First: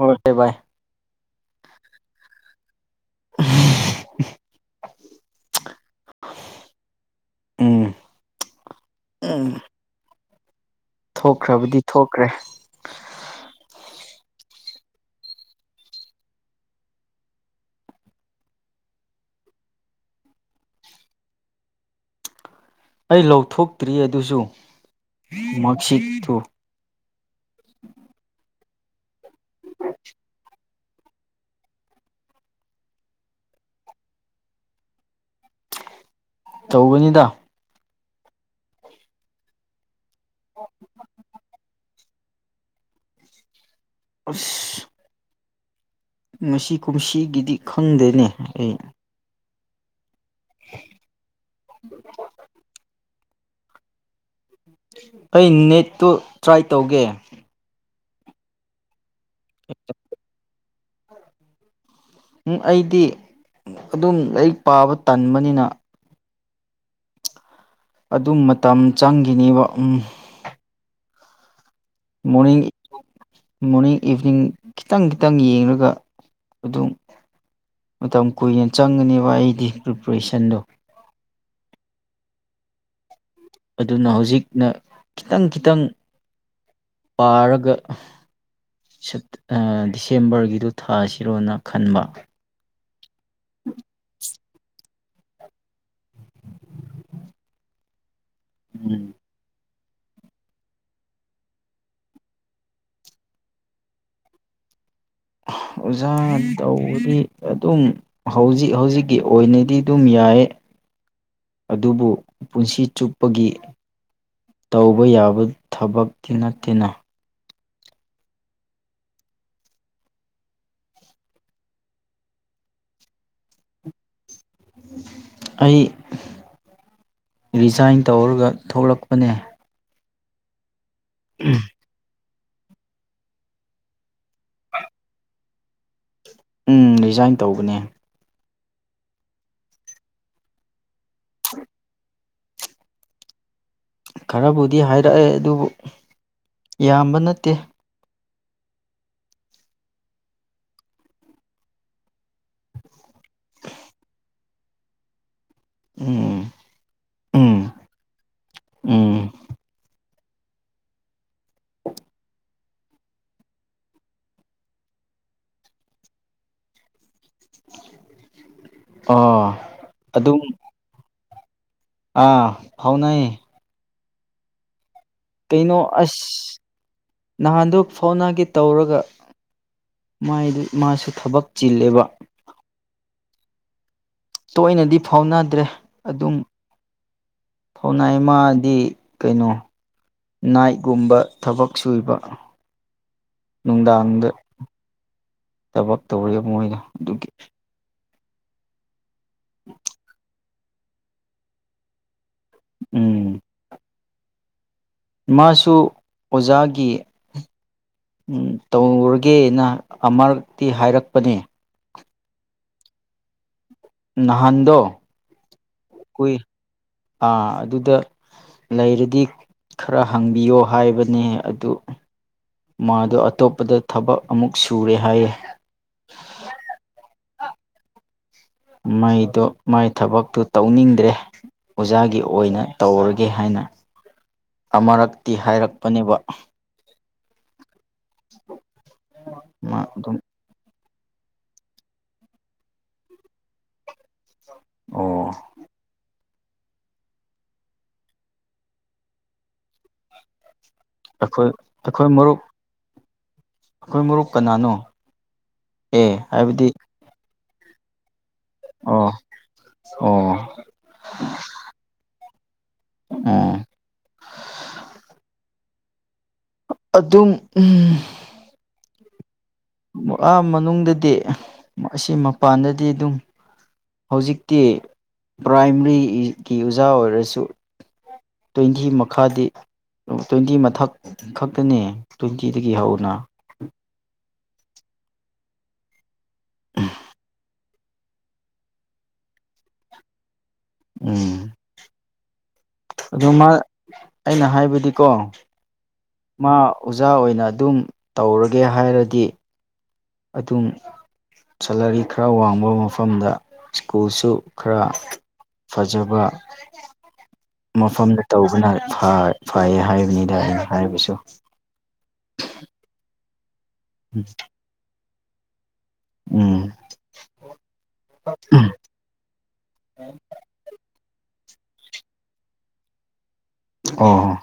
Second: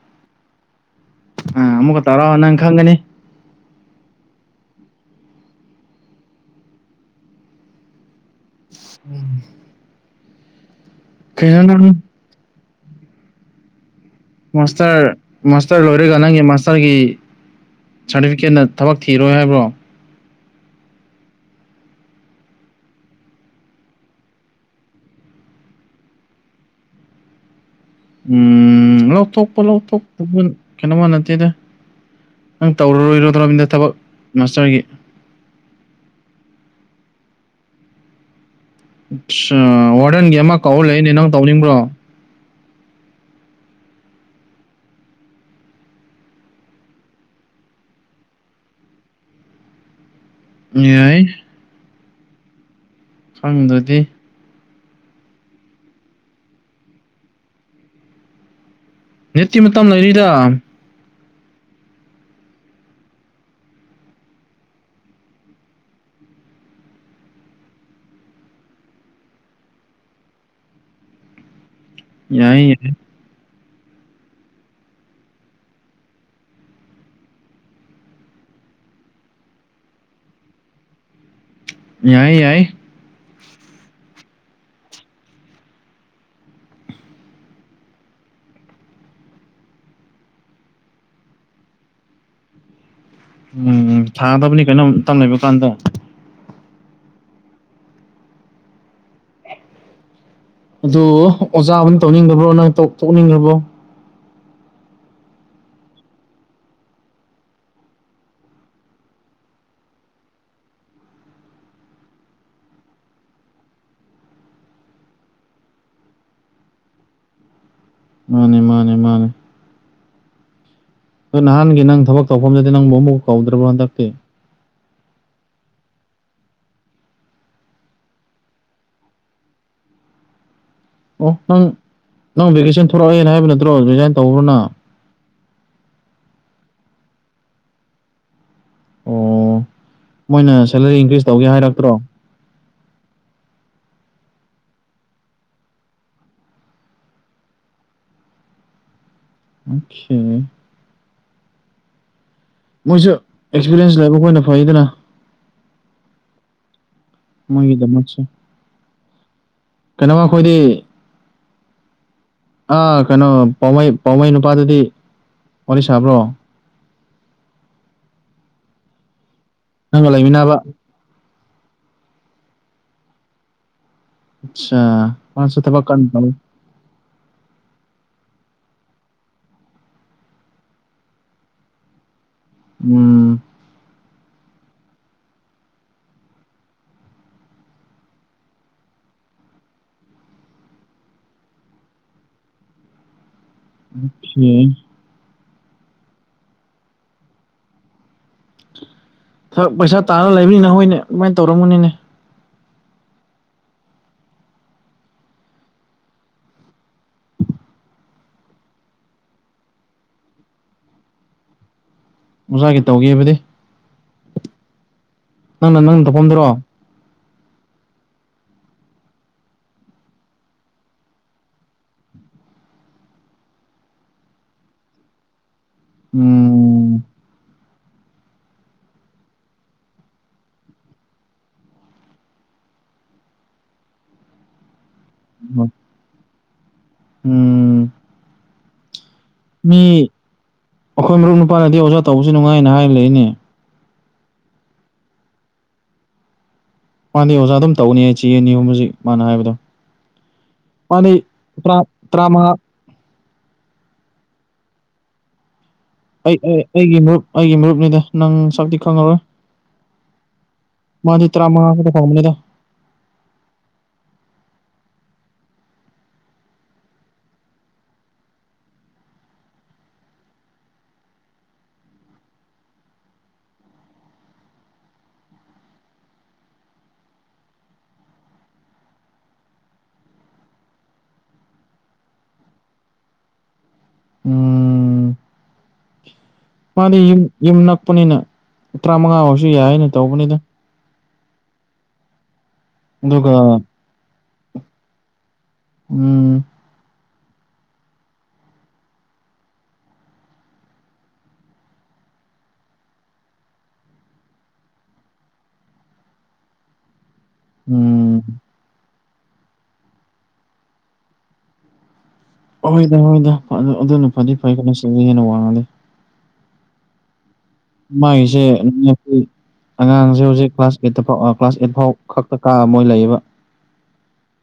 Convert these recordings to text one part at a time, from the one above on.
Okay bye ꯑꯝ ꯑꯃꯨꯛꯀ ꯇꯧꯔꯣ ꯅꯪ ꯈꯪꯒꯅꯤ ꯎꯝ ꯎꯝ [unintelligible] ꯀꯩꯅꯣ ꯊꯣꯛꯈ꯭ꯔꯕꯗꯤ ꯅꯪ ꯊꯣꯛꯈ꯭ꯔꯦ ꯃꯥꯁꯇꯔ ꯃꯥꯁꯇꯔ ꯂꯣꯏꯔꯒ ꯅꯪꯒꯤ ꯃꯥꯁꯇꯔꯒꯤ ꯁꯥꯔꯇꯤꯐꯤꯀꯦꯠꯅ ꯊꯕꯛ ꯊꯤꯔꯣꯏ ꯍꯥꯏꯕ꯭ꯔꯣ ꯑꯩ ꯂꯧꯊꯣꯛꯇ꯭ꯔꯤ ꯑꯗꯨꯁꯨ ꯃꯥꯛꯁꯤꯠꯇꯨ ꯎꯝ ꯂꯧꯊꯣꯛꯄ ꯂꯧꯊꯣꯛꯇꯥꯕ ꯀꯩꯅꯣꯃ ꯅꯠꯇꯦꯗ ꯅꯪ ꯇꯧꯔꯔꯣꯏꯔꯣꯏ ꯑꯗꯨꯔꯣꯝꯗ ꯊꯕꯛ ꯃꯥꯁꯇꯔꯒꯤ ꯇꯧꯒꯅꯤꯗ ꯑꯠꯆꯥ ꯋꯥꯔꯗꯟꯒꯤ ꯑꯃ ꯀꯧ ꯂꯩꯏꯅꯦ ꯅꯪ ꯇꯧꯅꯤꯡꯕ꯭ꯔꯣ ꯑꯁ ꯉꯁꯤ ꯀꯨꯝꯁꯤꯒꯤꯗꯤ ꯈꯪꯗꯦꯅꯦ ꯑꯩ ꯌꯥꯏ [unintelligible] ꯁꯪꯗꯨꯗꯤ ꯑꯩ ꯅꯦꯠꯇꯨ ꯇ꯭ꯔꯥꯏ ꯇꯧꯒꯦ ꯅꯦꯠꯇꯤ ꯃꯇꯝ ꯂꯩꯔꯤꯗ ꯑꯩꯗꯤ ꯑꯗꯨꯝ ꯂꯥꯏꯔꯤꯛ ꯄꯥꯕ ꯇꯟꯕꯅꯤꯅ ꯑꯗꯨ ꯃꯇꯝ ꯆꯪꯒꯤꯅꯤꯕ ꯎꯝ ꯃꯣꯔꯅꯤꯡ ꯌꯥꯏ ꯃꯣꯔꯅꯤꯡ ꯏꯚꯤꯅꯤꯡ ꯈꯤꯇꯪ ꯈꯤꯇꯪ ꯌꯦꯡꯂꯡꯒ ꯑꯗꯨꯝ ꯃꯇꯝ ꯀꯨꯏꯅ ꯆꯪꯒꯅꯦꯕ ꯑꯩꯗꯤ ꯄ꯭ꯔꯤꯄꯔꯦꯁꯟꯗꯣ ꯌꯥꯏ ꯌꯥꯏ ꯑꯗꯨꯅ ꯍꯧꯖꯤꯛꯅ ꯈꯤꯇꯪ ꯈꯤꯇꯪ ꯄꯥꯔꯒ ꯁꯦꯞ ꯑꯥ ꯗꯤꯁꯦꯝꯕꯔꯒꯤꯗꯨ ꯊꯥꯁꯤꯔꯣꯅ ꯈꯟꯕ ꯎꯝ ꯊꯥꯒꯗꯕꯅꯤ ꯀꯩꯅꯣ ꯃꯥꯇꯝ ꯂꯩꯕ ꯀꯥꯟꯗ ꯎꯝ ꯑꯗꯨ ꯑꯣꯖꯥꯕꯨ ꯇꯧꯅꯤꯡꯗ꯭ꯔꯕ꯭ꯔꯣ ꯅꯪ ꯇ ꯇꯣꯛꯅꯤꯡꯂꯕ꯭ꯔꯣ ꯑꯣꯖꯥ ꯇꯧꯔꯤꯗꯤ ꯑꯗꯨꯝ ꯍꯧꯖꯤꯛ ꯍꯧꯖꯤꯛꯀꯤ ꯑꯣꯏꯅꯗꯤ ꯑꯗꯨꯝ ꯌꯥꯏꯌꯦ ꯑꯗꯨꯕꯨ ꯄꯨꯟꯁꯤ ꯆꯨꯞꯄꯒꯤ ꯇꯧꯕ ꯌꯥꯕ ꯊꯕꯛꯇꯤ ꯅꯠꯇꯦꯅꯦ ꯃꯥꯅꯦ ꯃꯥꯅꯦ ꯃꯥꯅꯦ ꯑ ꯅꯍꯥꯟꯒꯤ ꯅꯪ ꯊꯕꯛ ꯇꯧꯐꯝꯗꯗꯤ ꯅꯪꯕꯨ ꯑꯃꯨꯛ ꯀꯧꯗ꯭ꯔꯕꯣ ꯍꯟꯗꯛꯇꯤ ꯑꯩ ꯔꯤꯖꯥꯏꯟ ꯇꯧꯔꯒ ꯊꯣꯛꯂꯛꯄꯅꯦ ꯑꯣ ꯅꯪ ꯅꯪ ꯚꯦꯀꯦꯁꯟ ꯊꯣꯛꯔꯛꯑꯦꯅ ꯍꯥꯏꯕ ꯅꯠꯇ꯭ꯔꯣ ꯔꯤꯖꯥꯏꯟ ꯇꯧꯕ꯭ꯔꯅ ꯎꯝ ꯔꯤꯖꯥꯏꯟ ꯇꯧꯕꯅꯦ ꯑꯣ ꯃꯣꯏꯅ ꯁꯦꯂꯔꯤ ꯏꯟꯀ꯭ꯔꯤꯖ ꯇꯧꯒꯦ ꯍꯥꯏꯔꯛꯇ꯭ꯔꯣ ꯈꯔꯕꯨꯗꯤ ꯍꯥꯏꯔꯛꯑꯦ ꯑꯗꯨꯕꯨ ꯌꯥꯝꯕ ꯅꯠꯇꯦ ꯑꯣꯈꯦ ꯃꯣꯏꯁꯨ ꯑꯦꯛꯁꯄꯤꯔꯦꯟꯁ ꯂꯩꯕ ꯑꯣꯏꯅ ꯐꯩꯗꯅ ꯎꯝ ꯎꯝ ꯃꯣꯏꯒꯤꯗꯃꯛꯁꯦ ꯎꯝ ꯀꯅꯣ ꯑꯩꯈꯣꯏꯗꯤ [unintelligible] ꯑꯥ ꯀꯩꯅꯣ ꯄꯥꯎꯃꯩ ꯄꯥꯎꯃꯩ ꯅꯨꯄꯥꯗꯗꯤ ꯋꯥꯔꯤ ꯁꯥꯕ꯭ꯔꯣ ꯑ ꯅꯪꯒ ꯂꯩꯃꯤꯟꯅꯕ ꯑꯥ ꯐꯥꯎꯅꯩ ꯑꯆꯄꯥ ꯃꯥꯁꯨ ꯊꯕꯛ ꯀꯟ [unintelligible] ꯅꯍꯥꯟꯗꯨ ꯐꯥꯎꯅꯒꯦ ꯇꯧꯔꯒ ꯥꯃꯥꯏꯗꯨ ꯃꯥꯁꯨ ꯊꯕꯛ ꯆꯤꯜꯂꯦꯕ ꯎꯝ ꯇꯣꯏꯅꯗꯤ ꯐꯥꯎꯅꯗ꯭ꯔꯦ ꯑꯗꯨꯝ ꯊꯥꯎꯅꯩ ꯃꯥꯗꯤ ꯀꯩꯅꯣ ꯅꯥꯏꯒꯨꯝꯕ ꯊꯕꯛ ꯁꯨꯏꯕ ꯅꯨꯡꯗꯥꯡꯗ ꯊꯕꯛ ꯇꯧꯋꯦ ꯃꯣꯏꯅ ꯗꯨꯒꯤ ꯊꯛ ꯄꯩꯁꯥ ꯇꯥꯜꯂ ꯂꯩꯕꯅꯤꯅ ꯍꯣꯏꯅꯦ ꯑꯗꯨꯃꯥꯏꯟ ꯇꯧꯔꯝꯒꯅꯤꯅꯦ ꯎꯝ ꯃꯥꯁꯨ ꯑꯣꯖꯥꯒꯤ ꯎꯝ ꯇꯧꯔꯒꯦꯅ ꯑꯃꯔꯛꯇꯤ ꯍꯥꯏꯔꯛꯄꯅꯦ ꯑꯣꯖꯥꯒꯤ ꯇꯧꯒꯦꯕꯅꯦ ꯅꯍꯥꯟꯗꯣ ꯅꯪꯅ ꯅꯪ ꯗꯣꯛꯕꯝꯗꯔꯣ ꯑ ꯑꯗꯨꯗ ꯂꯩꯔꯗꯤ ꯈꯔ ꯍꯪꯕꯤꯌꯣ ꯍꯥꯏꯕꯅꯦ ꯑꯗꯨ ꯃꯥꯗꯣ ꯑꯇꯣꯞꯄꯗ ꯊꯕꯛ ꯑꯃꯨꯛ ꯁꯨꯔꯦ ꯍꯥꯏꯌꯦ ꯎꯝ ꯃꯩꯗꯣ ꯃꯥꯏ ꯊꯕꯛꯇꯣ ꯇꯧꯅꯤꯡꯗ꯭ꯔꯦ ꯑꯣꯖꯥꯒꯤ ꯑꯣꯏꯅ ꯇꯧꯔꯒꯦ ꯍꯥꯏꯅ ꯑꯃꯔꯛꯇꯤ ꯍꯥꯏꯔꯛꯄꯅꯦꯕ ꯎꯝ [unintelligible] ꯃꯤ ꯃꯥ ꯑꯗꯨꯝ ꯑꯩꯈꯣꯏ ꯃꯔꯨꯞ ꯅꯨꯄꯥꯅꯗꯤ ꯑꯣꯖꯥ ꯇꯧꯕꯁꯨ ꯅꯨꯡꯉꯥꯏꯅ ꯍꯥꯏꯔ ꯂꯩꯌꯦꯅꯦ ꯑꯣ ꯃꯥꯥꯟꯅꯦ ꯑꯣꯖꯥ ꯑꯗꯨꯝ ꯇꯧꯒꯅꯤ ꯑꯩ ꯆꯤ ꯑꯅꯤꯑꯍꯨꯝꯃꯁꯤ ꯃꯥꯅ ꯍꯥꯏꯕꯗꯣ ꯃꯥꯗꯤ ꯑꯩꯈꯣꯏ ꯇ꯭ꯔꯥ ꯇ꯭ꯔꯥꯃꯉꯥ ꯑꯈꯣꯏ ꯃꯔꯨꯞ ꯀꯅꯥꯅꯣ ꯑꯦ ꯑꯩ ꯑꯩ ꯍꯥꯏꯕꯗꯤ ꯑꯩꯒꯤ ꯃꯔꯨꯞ ꯑꯩꯒꯤ ꯃꯔꯨꯞꯅꯤꯗ ꯅꯪ ꯁꯛꯇꯤ ꯑꯣ ꯈꯪꯉꯔꯣꯏ ꯑꯣ ꯃꯥꯗꯤ ꯇꯔꯥꯃꯉꯥ ꯈꯇ ꯐꯪꯡꯕꯅꯤꯗ ꯎꯝ ꯑꯗꯨꯝ ꯎꯝ ꯑꯥ ꯃꯅꯨꯡꯗꯗꯤ ꯑꯁꯤ ꯃꯄꯥꯟꯗꯗꯤ ꯑꯗꯨꯝ ꯍꯧꯖꯤꯛꯇꯤ ꯄ꯭ꯔꯥꯏꯃꯔꯤꯒꯤ ꯑꯣꯖꯥ ꯑꯣꯏꯔꯁꯨ ꯇ꯭ꯋꯦꯟꯇꯤ ꯃꯈꯥꯗꯤ ꯇ꯭ꯋꯦꯟꯇꯤ ꯃꯊꯛ ꯈꯛꯇꯅꯦ ꯇ꯭ꯋꯦꯟꯇꯤꯗꯒꯤ ꯍꯧꯅ ꯎꯝ ꯃꯥꯗꯤ ꯌꯨꯝ ꯌꯨꯝ ꯅꯛꯄꯅꯤꯅ ꯇꯔꯥꯃꯉꯥ ꯑꯣꯏꯔꯖꯨ ꯌꯥꯏꯅ ꯇꯧꯕꯅꯤꯗ ꯎꯝ ꯑꯗꯨ ꯑꯗꯨꯒ ꯃꯥ ꯑꯩꯅ ꯍꯥꯏꯕꯗꯤꯀꯣ ꯎꯝ ꯃꯥ ꯑꯣꯖꯥ ꯑꯣꯏꯅ ꯑꯗꯨꯝ ꯇꯧꯔꯒꯦ ꯍꯥꯏꯔꯗꯤ ꯑꯗꯨꯝ ꯁꯦꯂꯔꯤ ꯈꯔ ꯋꯥꯡꯕ ꯃꯐꯝꯗ ꯁ꯭ꯀꯨꯜꯁꯨ ꯈꯔ ꯐꯖꯕ [inaudible] ꯃꯐꯝꯗ ꯇꯧꯕꯅ ꯐ ꯐꯩꯌꯦ ꯍꯥꯏꯕꯅꯤꯗ ꯑꯩꯅ ꯍꯥꯏꯕꯁꯨ ꯍꯣꯏꯗ ꯍꯣꯏꯗ ꯑꯗꯨꯅ ꯐꯗꯤ ꯐꯩ ꯀꯩꯅꯣ ꯁꯤ ꯍꯦꯟꯅ ꯋꯥꯡꯉꯗꯤ ꯎꯝ ꯃꯥꯒꯤꯁꯦ [unintelligible] ꯑꯉꯥꯡꯁꯦ ꯍꯧꯖꯤꯛ ꯀ꯭ꯂꯥꯁ ꯑꯩꯠꯇ ꯐꯥꯎ ꯀ꯭ꯂꯥꯁ ꯑꯩꯠ ꯐꯥꯎ ꯈꯛꯇ ꯀꯥꯑ ꯃꯣꯏ ꯂꯩꯕ ꯑꯣ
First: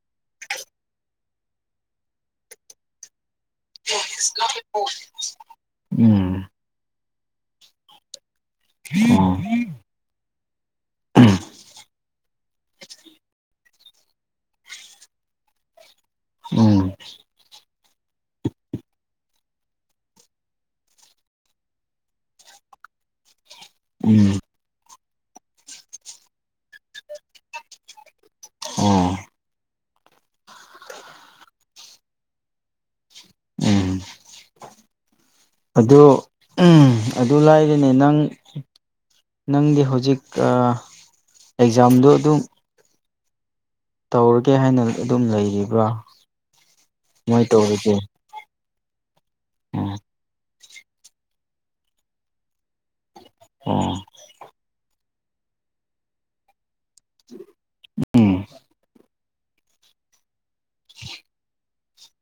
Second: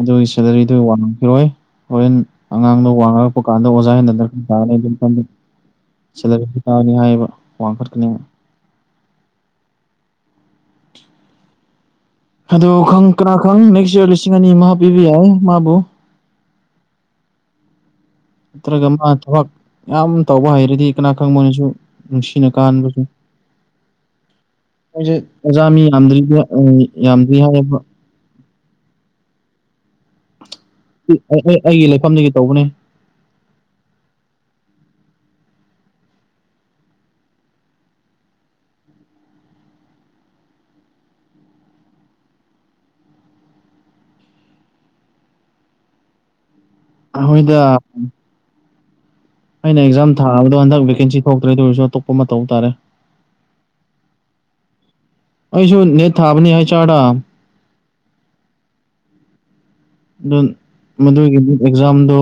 ꯑꯗꯨꯒꯤ ꯁꯦꯂꯔꯤꯗꯨ ꯋꯥꯡꯉꯈꯤꯔꯣꯏ ꯍꯣꯔꯦꯟ ꯑꯉꯥꯡꯗꯣ ꯋꯥꯡꯉ ꯊꯣꯛꯄ ꯀꯥꯟꯗ ꯑꯣꯖꯥ ꯍꯦꯟꯊꯅꯤ ꯎꯝ [inaudible] ꯍꯥꯏꯕ ꯋꯥꯡꯈꯠꯀꯅꯤ ꯑꯣ ꯑꯗꯨ ꯈꯪ ꯀꯅꯥ ꯈꯪ ꯅꯦꯛꯁ ꯏꯌꯥꯔ ꯂꯤꯁꯤꯡ ꯑꯅꯤ ꯑꯃ ꯄꯤꯕ ꯌꯥꯏ ꯃꯥꯕꯨ ꯎꯝ ꯅꯠꯇ꯭ꯔꯒ ꯃꯥꯏ ꯊꯕꯛ ꯌꯥꯝ ꯇꯧꯕ ꯍꯩꯔꯗꯤ ꯀꯅꯥ ꯈꯪꯕꯅꯁꯨ ꯅꯨꯡꯁꯤꯅ ꯀꯥꯍꯟꯕꯁꯨ ꯎꯝ ꯑꯩꯁꯦ ꯑꯣꯖꯥ ꯃꯤ ꯌꯥꯝꯗ꯭ꯔꯤꯗ ꯌꯥꯝꯗ꯭ꯔꯤ ꯍꯥꯏꯌꯦꯕ ꯎꯝ ꯑꯩ ꯑꯩ ꯑꯩꯒꯤ ꯂꯩꯐꯝꯗꯒꯤ ꯇꯧꯕꯅꯦ ꯎꯝ ꯑꯗꯨ ꯎꯝ ꯑꯗꯨ ꯂꯥꯏꯔꯤꯅꯦ ꯅꯪ ꯅꯪꯒꯤ ꯍꯧꯖꯤꯛ ꯑꯥ ꯑꯦꯛꯖꯥꯝꯗꯣ ꯑꯗꯨꯝ ꯇꯧꯔꯒꯦ ꯍꯥꯏꯅ ꯑꯗꯨꯝ ꯂꯩꯔꯤꯕ꯭ꯔꯥ ꯀꯃꯥꯏꯅ ꯑꯍꯣꯏꯗꯥ ꯇꯧꯔꯤꯒꯦ ꯑꯩꯅ ꯑꯣ ꯑꯦꯛꯖꯥꯝ ꯊꯥꯕꯗꯣ ꯍꯟꯗꯛ ꯚꯦꯀꯦꯟꯁꯤ ꯊꯣꯛꯇ꯭ꯔꯦ ꯑꯗꯣꯏꯁꯨ ꯑꯇꯣꯞꯄ ꯑꯃ ꯇꯧ ꯇꯥꯔꯦ ꯑꯣ ꯑꯩꯁꯨ ꯅꯦꯠ ꯊꯥꯕꯅꯤ ꯍꯩꯆ ꯑꯥꯔꯗꯥ ꯎꯝ ꯑꯗꯨ ꯃꯗꯨꯒꯤ ꯅꯤꯠ ꯑꯦꯛꯖꯥꯝꯗꯣ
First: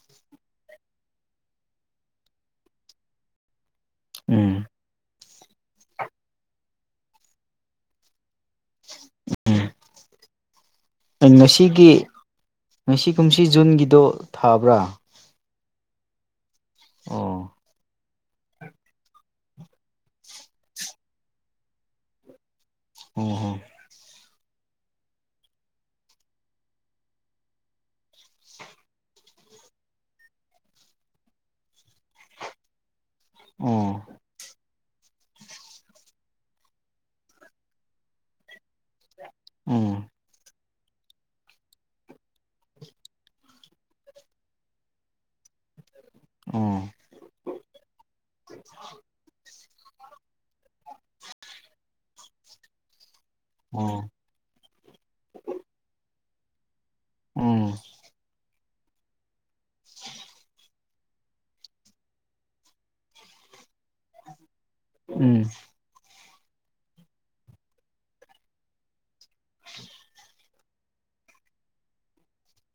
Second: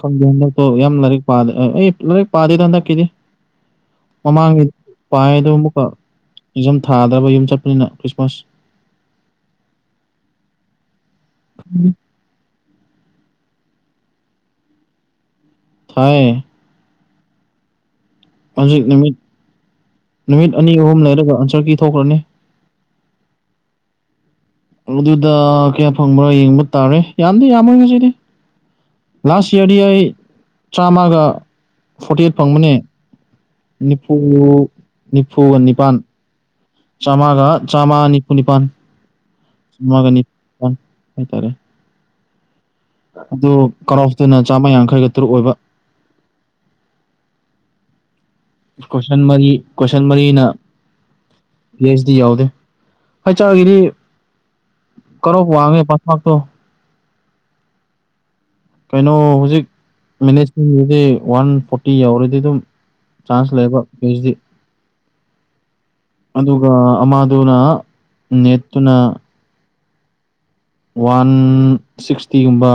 ꯈꯪꯗꯦ ꯍꯟꯗꯛꯇꯣ ꯌꯥꯝ ꯂꯥꯏꯔꯤꯛ ꯄꯥꯗ꯭ꯔꯦ ꯑꯩ ꯂꯥꯏꯔꯤꯛ ꯄꯥꯗꯦꯗ ꯍꯟꯗꯛꯀꯤꯗꯤ ꯃꯃꯥꯡ ꯎꯝ ꯄꯥꯏ ꯑꯗꯨ ꯑꯃꯨꯛꯀ ꯏꯖꯝ ꯊꯥꯗ꯭ꯔꯕ ꯌꯨꯝ ꯆꯠꯄꯅꯤꯅ ꯈ꯭ꯔꯤꯁꯃꯥꯁ ꯎꯝ ꯉꯁꯤꯒꯤ ꯉꯁꯤ ꯀꯨꯝꯁꯤ ꯖꯨꯟꯒꯤꯗꯣ ꯊꯥꯕ꯭ꯔꯥ ꯊꯥꯌꯦ ꯑꯣ ꯍꯧꯖꯤꯛ ꯅꯨꯃꯤꯠ ꯅꯨꯃꯤꯠ ꯑꯅꯤ ꯑꯍꯨꯝ ꯂꯩꯔꯒ ꯑꯟꯁꯔ ꯀꯤ ꯊꯣꯛꯈ꯭ꯔꯅꯤ ꯑꯣꯝ ꯍꯝ ꯑꯗꯨꯗ ꯀꯌꯥ ꯐꯪꯕ꯭ꯔꯥ ꯌꯦꯡꯕ ꯇꯥꯔꯦ ꯌꯥꯝꯗꯤ ꯌꯥꯝꯃꯣꯏ ꯉꯁꯤꯗꯤ ꯂꯥꯁ ꯌꯥꯔꯗꯤ ꯑꯩ ꯆꯥꯝꯃꯒ ꯐꯣꯔꯇꯤ ꯑꯩꯠ ꯐꯪꯕꯅꯦ ꯅꯤꯐꯨ ꯅꯤꯐꯨꯒ ꯅꯤꯄꯥꯟ ꯆꯥꯝꯃꯒ ꯆꯥꯝꯃ ꯅꯤꯐꯨ ꯅꯤꯄꯥꯥꯟ ꯆꯥꯝꯃꯉꯥꯒ ꯅꯤꯄꯥꯟ ꯍꯥꯏꯇꯥꯔꯦ ꯑꯗꯨ ꯀꯠꯑꯣꯐ ꯇꯨꯅ ꯆꯥꯝꯃ ꯌꯥꯡꯈꯩꯒ ꯇꯔꯨꯛ ꯑꯣꯏꯕ ꯎꯝ [inaudible] ꯀꯣꯏꯁꯟ ꯃꯔꯤ ꯀꯣꯏꯁꯟ ꯃꯔꯤꯅ [unintelligible] ꯗꯤ ꯌꯥꯎꯗꯦ ꯍꯩꯆꯥꯔꯒꯤꯗꯤ ꯀꯠꯑꯣꯐ ꯋꯥꯡꯉꯦ ꯄꯥꯁꯃꯥꯛꯇꯣ ꯎꯝ ꯀꯩꯅꯣ ꯍꯧꯖꯤꯛ ꯃꯦꯅꯦꯖꯃꯦꯟꯒꯤꯗꯤ ꯋꯥꯟ ꯐꯣꯔꯇꯤ ꯌꯧꯔꯗꯤ ꯑꯗꯨꯝ ꯆꯥꯟꯁ ꯂꯩꯌꯦꯕ ꯐꯤ ꯍꯁꯗꯤ ꯎꯝ ꯑꯗꯨꯒ ꯑꯃꯥꯗꯨꯅ ꯅꯦꯠꯇꯨꯅ ꯋꯥꯟ ꯁꯤꯛꯁꯇꯤꯒꯨꯝꯕ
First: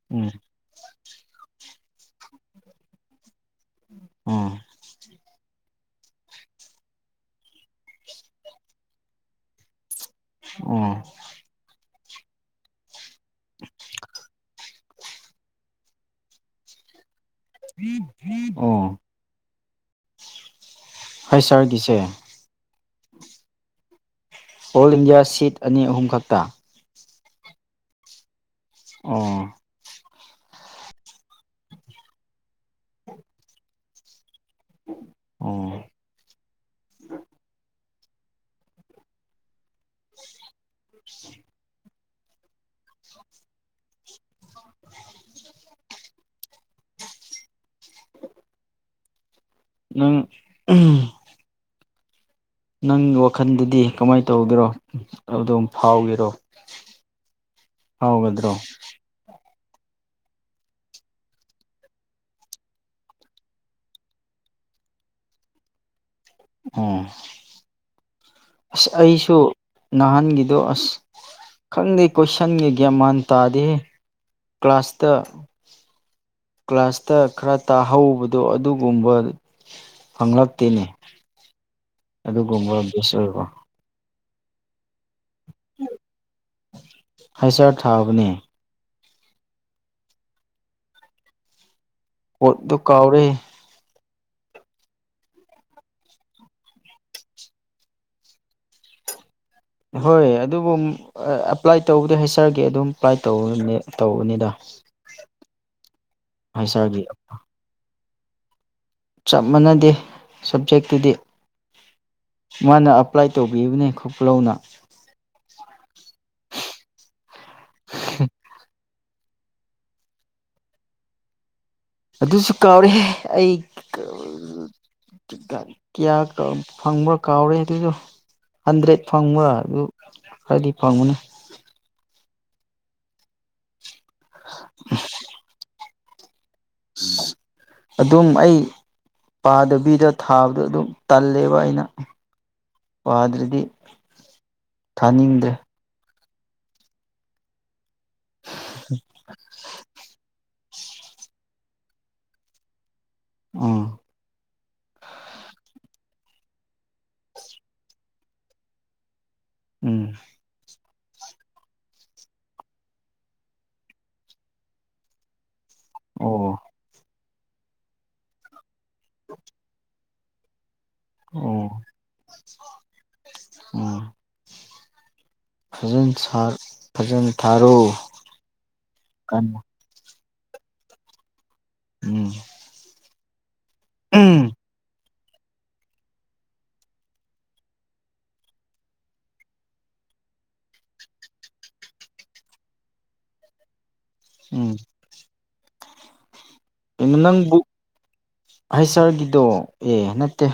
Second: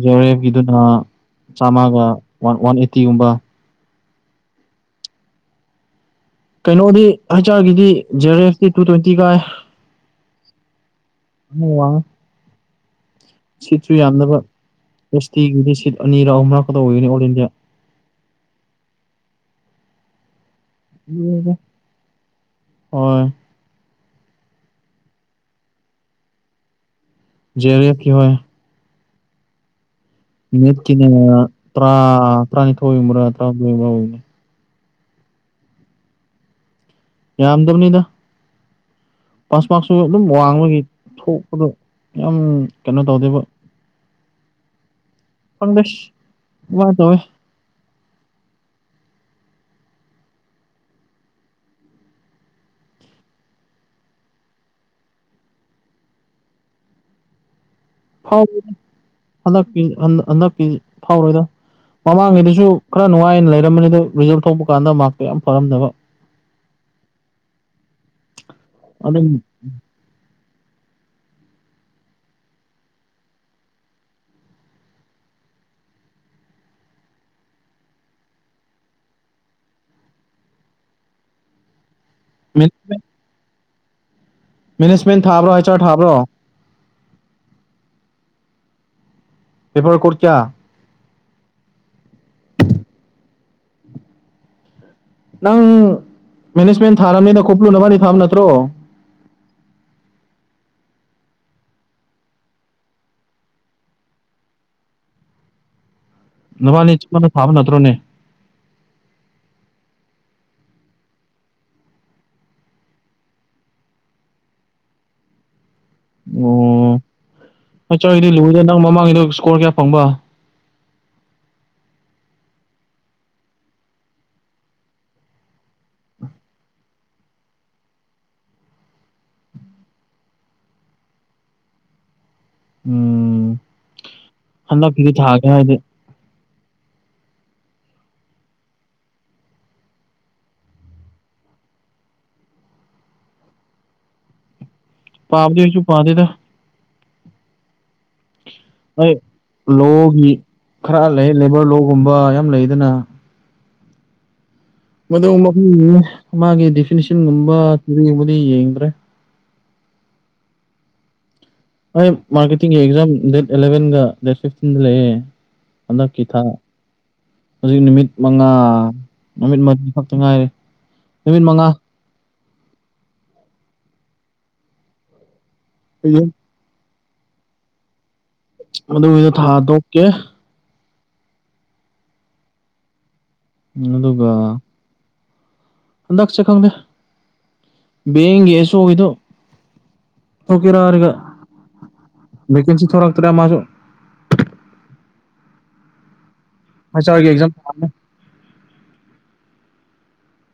ꯖꯤꯑꯔ ꯑꯦꯐ ꯀꯤꯗꯨꯅ ꯆꯥꯝꯃꯒ ꯋꯥꯟ ꯋꯥꯟ ꯑꯦꯠꯇꯤꯒꯨꯝꯕ ꯑ ꯀꯩꯅꯣꯗꯤ ꯑꯩꯆ ꯑꯥꯔꯒꯤꯗꯤ ꯖꯦꯑꯥꯔ ꯑꯦꯐꯇꯤ ꯇꯨ ꯇ꯭ꯋꯦꯟꯇꯤ ꯀꯥꯏ ꯑꯣ [unintelligible] ꯁꯤꯠꯁꯨ ꯌꯥꯝꯗꯕ ꯑꯦꯁ ꯇꯤꯒꯤꯗꯤ ꯁꯤꯠ ꯑꯅꯤꯔ ꯑꯍꯨꯝꯔꯛꯀꯗ ꯑꯣꯏꯒꯅꯤ ꯑꯣꯜ ꯏꯟꯗꯤꯌꯥ ꯑꯣ [unintelligible] ꯁꯥꯔꯒꯤꯁꯦ ꯍꯣꯏ ꯑꯣꯜ ꯏꯟꯗꯤꯌꯥ ꯁꯤꯠ ꯑꯅꯤ ꯑꯍꯨꯝ ꯈꯛꯇ ꯖꯦꯑꯥꯔꯑꯦꯞꯀꯤ ꯍꯣꯏ꯫ ꯑꯣ ꯃꯤꯠꯀꯤꯅꯤꯅ ꯇꯔꯥ ꯇꯔꯥꯅꯤꯊꯣꯏ ꯒꯨꯝꯕ꯭ꯔꯥ ꯇꯔꯥꯃꯊꯣꯏ ꯑꯣꯏꯕꯅꯦ ꯑ ꯌꯥꯝꯝꯗꯕꯅꯤꯗ ꯄꯥꯁ ꯃꯥꯔꯛꯁꯨ ꯑꯗꯨꯝ ꯋꯥꯡꯕꯒꯤ ꯊꯣꯛꯄꯗꯣ ꯌꯥꯝ ꯀꯩꯅꯣ ꯇꯧꯗꯦꯕ ꯄꯪꯒꯁ ꯋꯥ ꯇꯧꯋꯦ [inaudible] ꯅꯪ ꯅꯪꯒꯤ ꯋꯥꯈꯜꯗꯗꯤ ꯀꯃꯥꯏꯅ ꯇꯧꯗꯣꯏꯔꯣ ꯑꯗꯨꯝ ꯐꯥꯎꯒꯦꯔꯣ ꯐꯥꯎ ꯐꯥꯎꯒꯗ꯭ꯔꯣ [unintelligible] ꯍꯟꯗꯛꯀꯤ ꯍꯟꯗꯛꯀꯤ ꯐꯥꯎꯔꯣꯏꯗ ꯃꯃꯥꯡꯉꯩꯗꯨꯁꯨ ꯈꯔ ꯅꯨꯡꯉꯥꯏꯅ ꯂꯩꯔꯝꯝꯕꯅꯤꯗꯣ ꯔꯤꯖꯜ ꯊꯣꯛꯄ ꯀꯥꯟꯗ ꯃꯥꯔꯛꯇꯣ ꯌꯥꯝ ꯐꯔꯝꯗꯕ ꯑꯣ ꯑꯁ ꯑꯗꯨꯝ ꯑꯩꯁꯨ ꯅꯍꯥꯟꯒꯤꯗꯣ ꯑꯁ ꯈꯪꯗꯦ ꯀꯣꯏꯁꯟꯒꯤ ꯒ꯭ꯌꯥꯟ ꯃꯥꯟ ꯇꯥꯗꯦꯍꯦ ꯀ꯭ꯂꯥꯁꯇ ꯀ꯭ꯂꯥꯁꯇ ꯈꯔ ꯇꯥꯍꯧꯕꯗꯣ ꯑꯗꯨꯒꯨꯝꯕ ꯐꯪꯂꯛꯇꯦꯅꯦ ꯑꯗꯨꯒꯨꯝꯕ [unintelligible] ꯑꯣꯏꯌꯨꯀꯣ ꯃꯦꯅꯦꯖꯃꯦꯟ ꯊꯥ꯭ꯕꯔꯣ ꯍꯩꯆ ꯑꯥꯔ ꯊꯥꯕ꯭ꯔꯣ ꯍꯩꯆꯁ ꯑꯥꯔ ꯊꯥꯕꯅꯦ ꯄꯦꯕꯔ ꯀꯣꯗ ꯀꯌꯥ ꯀꯣꯗꯗꯣ ꯀꯥꯎꯔꯦ ꯅꯪ ꯃꯦꯅꯦꯖꯃꯦꯟ ꯊꯥꯔꯕꯅꯤꯅ ꯈꯨꯞꯂꯨ ꯅꯕꯅꯤ ꯊꯥꯕ ꯅꯠꯇ꯭ꯔꯣ ꯍꯣꯏ ꯑꯗꯨꯕꯨ ꯑꯦꯄ꯭ꯂꯥꯏ ꯇꯧꯕꯗꯤ ꯍꯩꯆꯔꯒꯤ ꯑꯗꯨꯝ ꯑꯦꯄ꯭ꯂꯥꯏ ꯇꯧꯕ ꯇꯧꯕꯅꯤꯗ ꯅꯕꯥꯅꯤ ꯍꯩꯁꯥꯔꯒꯤ ꯆꯞ ꯃꯥꯅ ꯊꯥꯕ ꯅꯠꯇ꯭ꯔꯣꯅꯦ ꯆꯞ ꯃꯥꯟꯅꯗꯦ ꯁꯕꯖꯦꯛꯇꯨꯗꯤ ꯃꯥꯅ ꯑꯄ꯭ꯂꯥꯏ ꯇꯧꯕꯤꯕꯅꯦ ꯈꯨ ꯈ ꯂꯧꯅ ꯑꯣ ꯅꯆꯥꯒꯤꯗꯤ ꯂꯨꯎꯗ ꯅꯪ ꯃꯃꯥꯡꯉꯒꯤꯗ ꯏꯁꯀꯣꯔ ꯀꯌꯥ ꯐꯪꯕ ꯑꯗꯨꯁꯨ ꯀꯥꯎꯔꯦꯍꯦ ꯑꯩ [unintelligible] ꯀꯌꯥ [unintelligible] ꯐꯪꯕ ꯀꯥꯎꯔꯦ ꯑꯗꯨꯁꯨ ꯍꯟꯗ꯭ꯔꯦꯠ ꯐꯪꯕꯔꯥ ꯑꯗꯨ ꯈꯔꯗꯤ ꯐꯪꯕꯅꯤ ꯎꯝ ꯍꯟꯗꯛꯀꯤꯗꯤ ꯊꯥꯒꯦ ꯍꯥꯏꯗꯦ ꯑꯁꯁ ꯑꯗꯨꯝ ꯑꯩ ꯄꯥꯗꯕꯤꯗ ꯊꯥꯕꯗꯣ ꯑꯗꯨꯝ ꯇꯜꯂꯦꯕ ꯑꯩꯅ ꯄꯥꯗ꯭ꯔꯗꯤ ꯊꯥꯅꯤꯡꯗ꯭ꯔꯦ ꯄꯥꯕꯗꯤ ꯑꯩꯁꯨ ꯄꯥꯗꯦꯗ ꯍꯣꯏ ꯂꯣꯒꯤ ꯈꯔ ꯂꯩ ꯂꯩꯕꯔ ꯂꯣꯒꯨꯝꯕ ꯌꯥꯝ ꯂꯩꯗꯅ ꯑꯣꯥ ꯃꯗꯨ ꯃꯐꯝ ꯃꯥꯒꯤ ꯗꯤꯐꯤꯅꯤꯁꯟꯒꯨꯝꯕ ꯇꯔꯤꯒꯨꯝꯕꯗꯤ ꯌꯦꯡꯗ꯭ꯔꯦ ꯎꯝ ꯕꯥꯢ ꯃꯥꯔꯀꯦꯇꯤꯡꯒꯤ ꯑꯦꯛꯖꯥꯝ ꯗꯦꯠ ꯑꯦꯂꯚꯦꯟꯒ ꯗꯦꯠ ꯐꯤꯐꯇꯤꯟꯗ ꯂꯩꯌꯦ ꯍꯟꯗꯛꯀꯤ ꯊꯥ ꯑꯣ ꯍꯧꯖꯤꯛ ꯅꯨꯃꯤꯠ ꯃꯉꯥ ꯅꯨꯃꯤꯠ ꯃꯔꯤ ꯈꯛꯇ ꯉꯥꯏꯔꯦ ꯅꯨꯃꯤꯠ ꯃꯉꯥ ꯑꯣ ꯌꯨꯝ ꯁꯥꯔ ꯐꯖꯅ ꯊꯥꯔꯛ ꯑꯣ ꯑꯗꯨꯒꯤꯗ ꯊꯥꯗꯣꯛꯀꯦ ꯎꯝ ꯎꯝ ꯑꯗꯨꯒ ꯍꯟꯗꯛꯁꯦ ꯈꯪꯗꯦ ꯕꯦꯡꯒꯤ ꯑꯦꯁꯣ ꯒꯤꯗꯣ ꯊꯣꯛꯀꯤꯔ ꯍꯥꯏꯔꯒ ꯕꯦꯀꯦꯟꯁꯤ ꯊꯣꯔꯛ ꯇꯔꯦ ꯃꯥꯁꯨ ꯎꯝ ꯍꯩꯆ ꯀꯩꯅꯣ ꯑꯥꯔꯒꯤ ꯑꯦꯛꯖꯥꯝ ꯅꯪꯕꯨ ꯊꯥꯅꯤ ꯍꯁ ꯑꯥꯔ ꯒꯤꯗꯣ ꯑꯦ ꯅꯠꯇꯦ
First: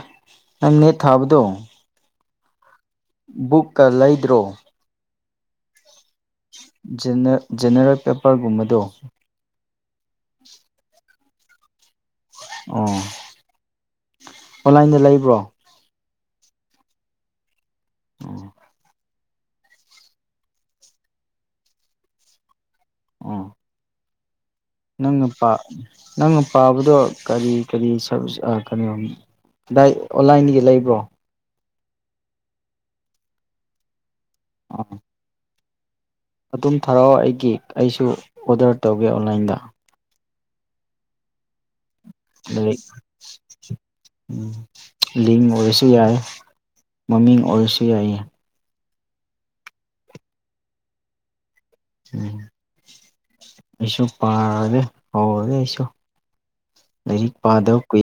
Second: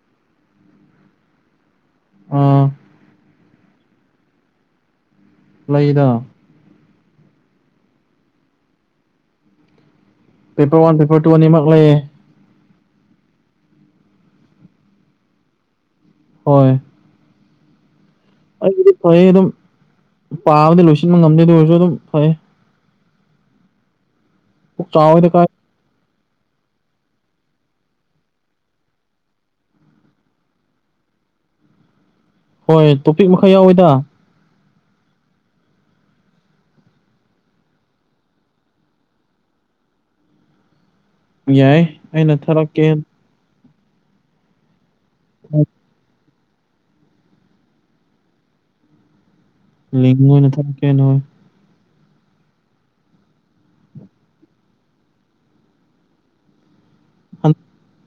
ꯅꯪ ꯅꯦꯠ ꯊꯥꯕꯗꯣ ꯎꯝ ꯕꯨꯛꯀ ꯂꯩꯗ꯭ꯔꯣ ꯂꯩꯗ ꯖꯦꯅꯔ ꯖꯦꯅꯔꯦꯜ ꯄꯦꯄꯔꯒꯨꯝꯕꯗꯣ ꯄꯦꯄꯔ ꯋꯥꯟ ꯄꯦꯄꯔ ꯇꯨ ꯑꯅꯤꯃꯛ ꯂꯩꯌꯦ ꯑꯣ ꯑꯣꯟꯂꯥꯏꯟꯗ ꯂꯩꯕ꯭ꯔꯣ ꯍꯣꯏ ꯑꯣ ꯑꯩꯕꯨꯗꯤ ꯐꯩ ꯑꯗꯨꯝ ꯄꯥꯕꯗꯤ ꯂꯣꯏꯁꯤꯟꯕ ꯉꯝꯗꯦ ꯑꯗꯨ ꯑꯣꯏꯔꯁꯨ ꯑꯗꯨꯝ ꯐꯩ ꯎꯝ ꯄꯨꯛ ꯅꯪꯅ ꯆꯥꯎꯋꯦꯗ ꯀꯥꯏ ꯄꯥ ꯅꯪꯅ ꯄꯥꯕꯗꯣ ꯀꯔꯤ ꯀꯔꯤ ꯁꯔꯚꯤꯁ ꯑꯥ [unintelligible] ꯗꯥꯏ ꯑꯣꯟꯂꯥꯏꯟꯗꯒꯤ ꯂꯩꯕ꯭ꯔꯣ ꯍꯣꯏ ꯇꯣꯄꯤꯛ ꯃꯈꯥ ꯌꯥꯎꯋꯤꯗ ꯑꯥ ꯑꯗꯨꯝ ꯊꯔꯛꯑꯣ ꯑꯩꯒꯤ ꯑꯩꯁꯨ ꯑꯣꯗꯔ ꯇꯧꯒꯦ ꯑꯣꯟꯂꯥꯏꯟꯗ ꯌꯥꯏ ꯑꯩꯅ ꯂꯥꯏꯔꯤꯛ ꯊꯥꯔꯛꯀꯦ ꯂꯤꯡ ꯑꯣꯏꯔꯁꯨ ꯌꯥꯏ ꯃꯃꯤꯡ ꯑꯣꯏꯔꯁꯨ ꯌꯥꯏ ꯂꯤꯡ ꯑꯣꯏꯅ ꯊꯥꯔꯛꯀꯦ ꯍꯣꯏ ꯎꯝ ꯑꯩꯁꯨ ꯄꯥꯔꯒꯦ ꯍꯧꯔꯒꯦ ꯑꯩꯁꯨ ꯂꯥꯏꯔꯤꯛ ꯄꯥꯗꯕ ꯀꯨꯏ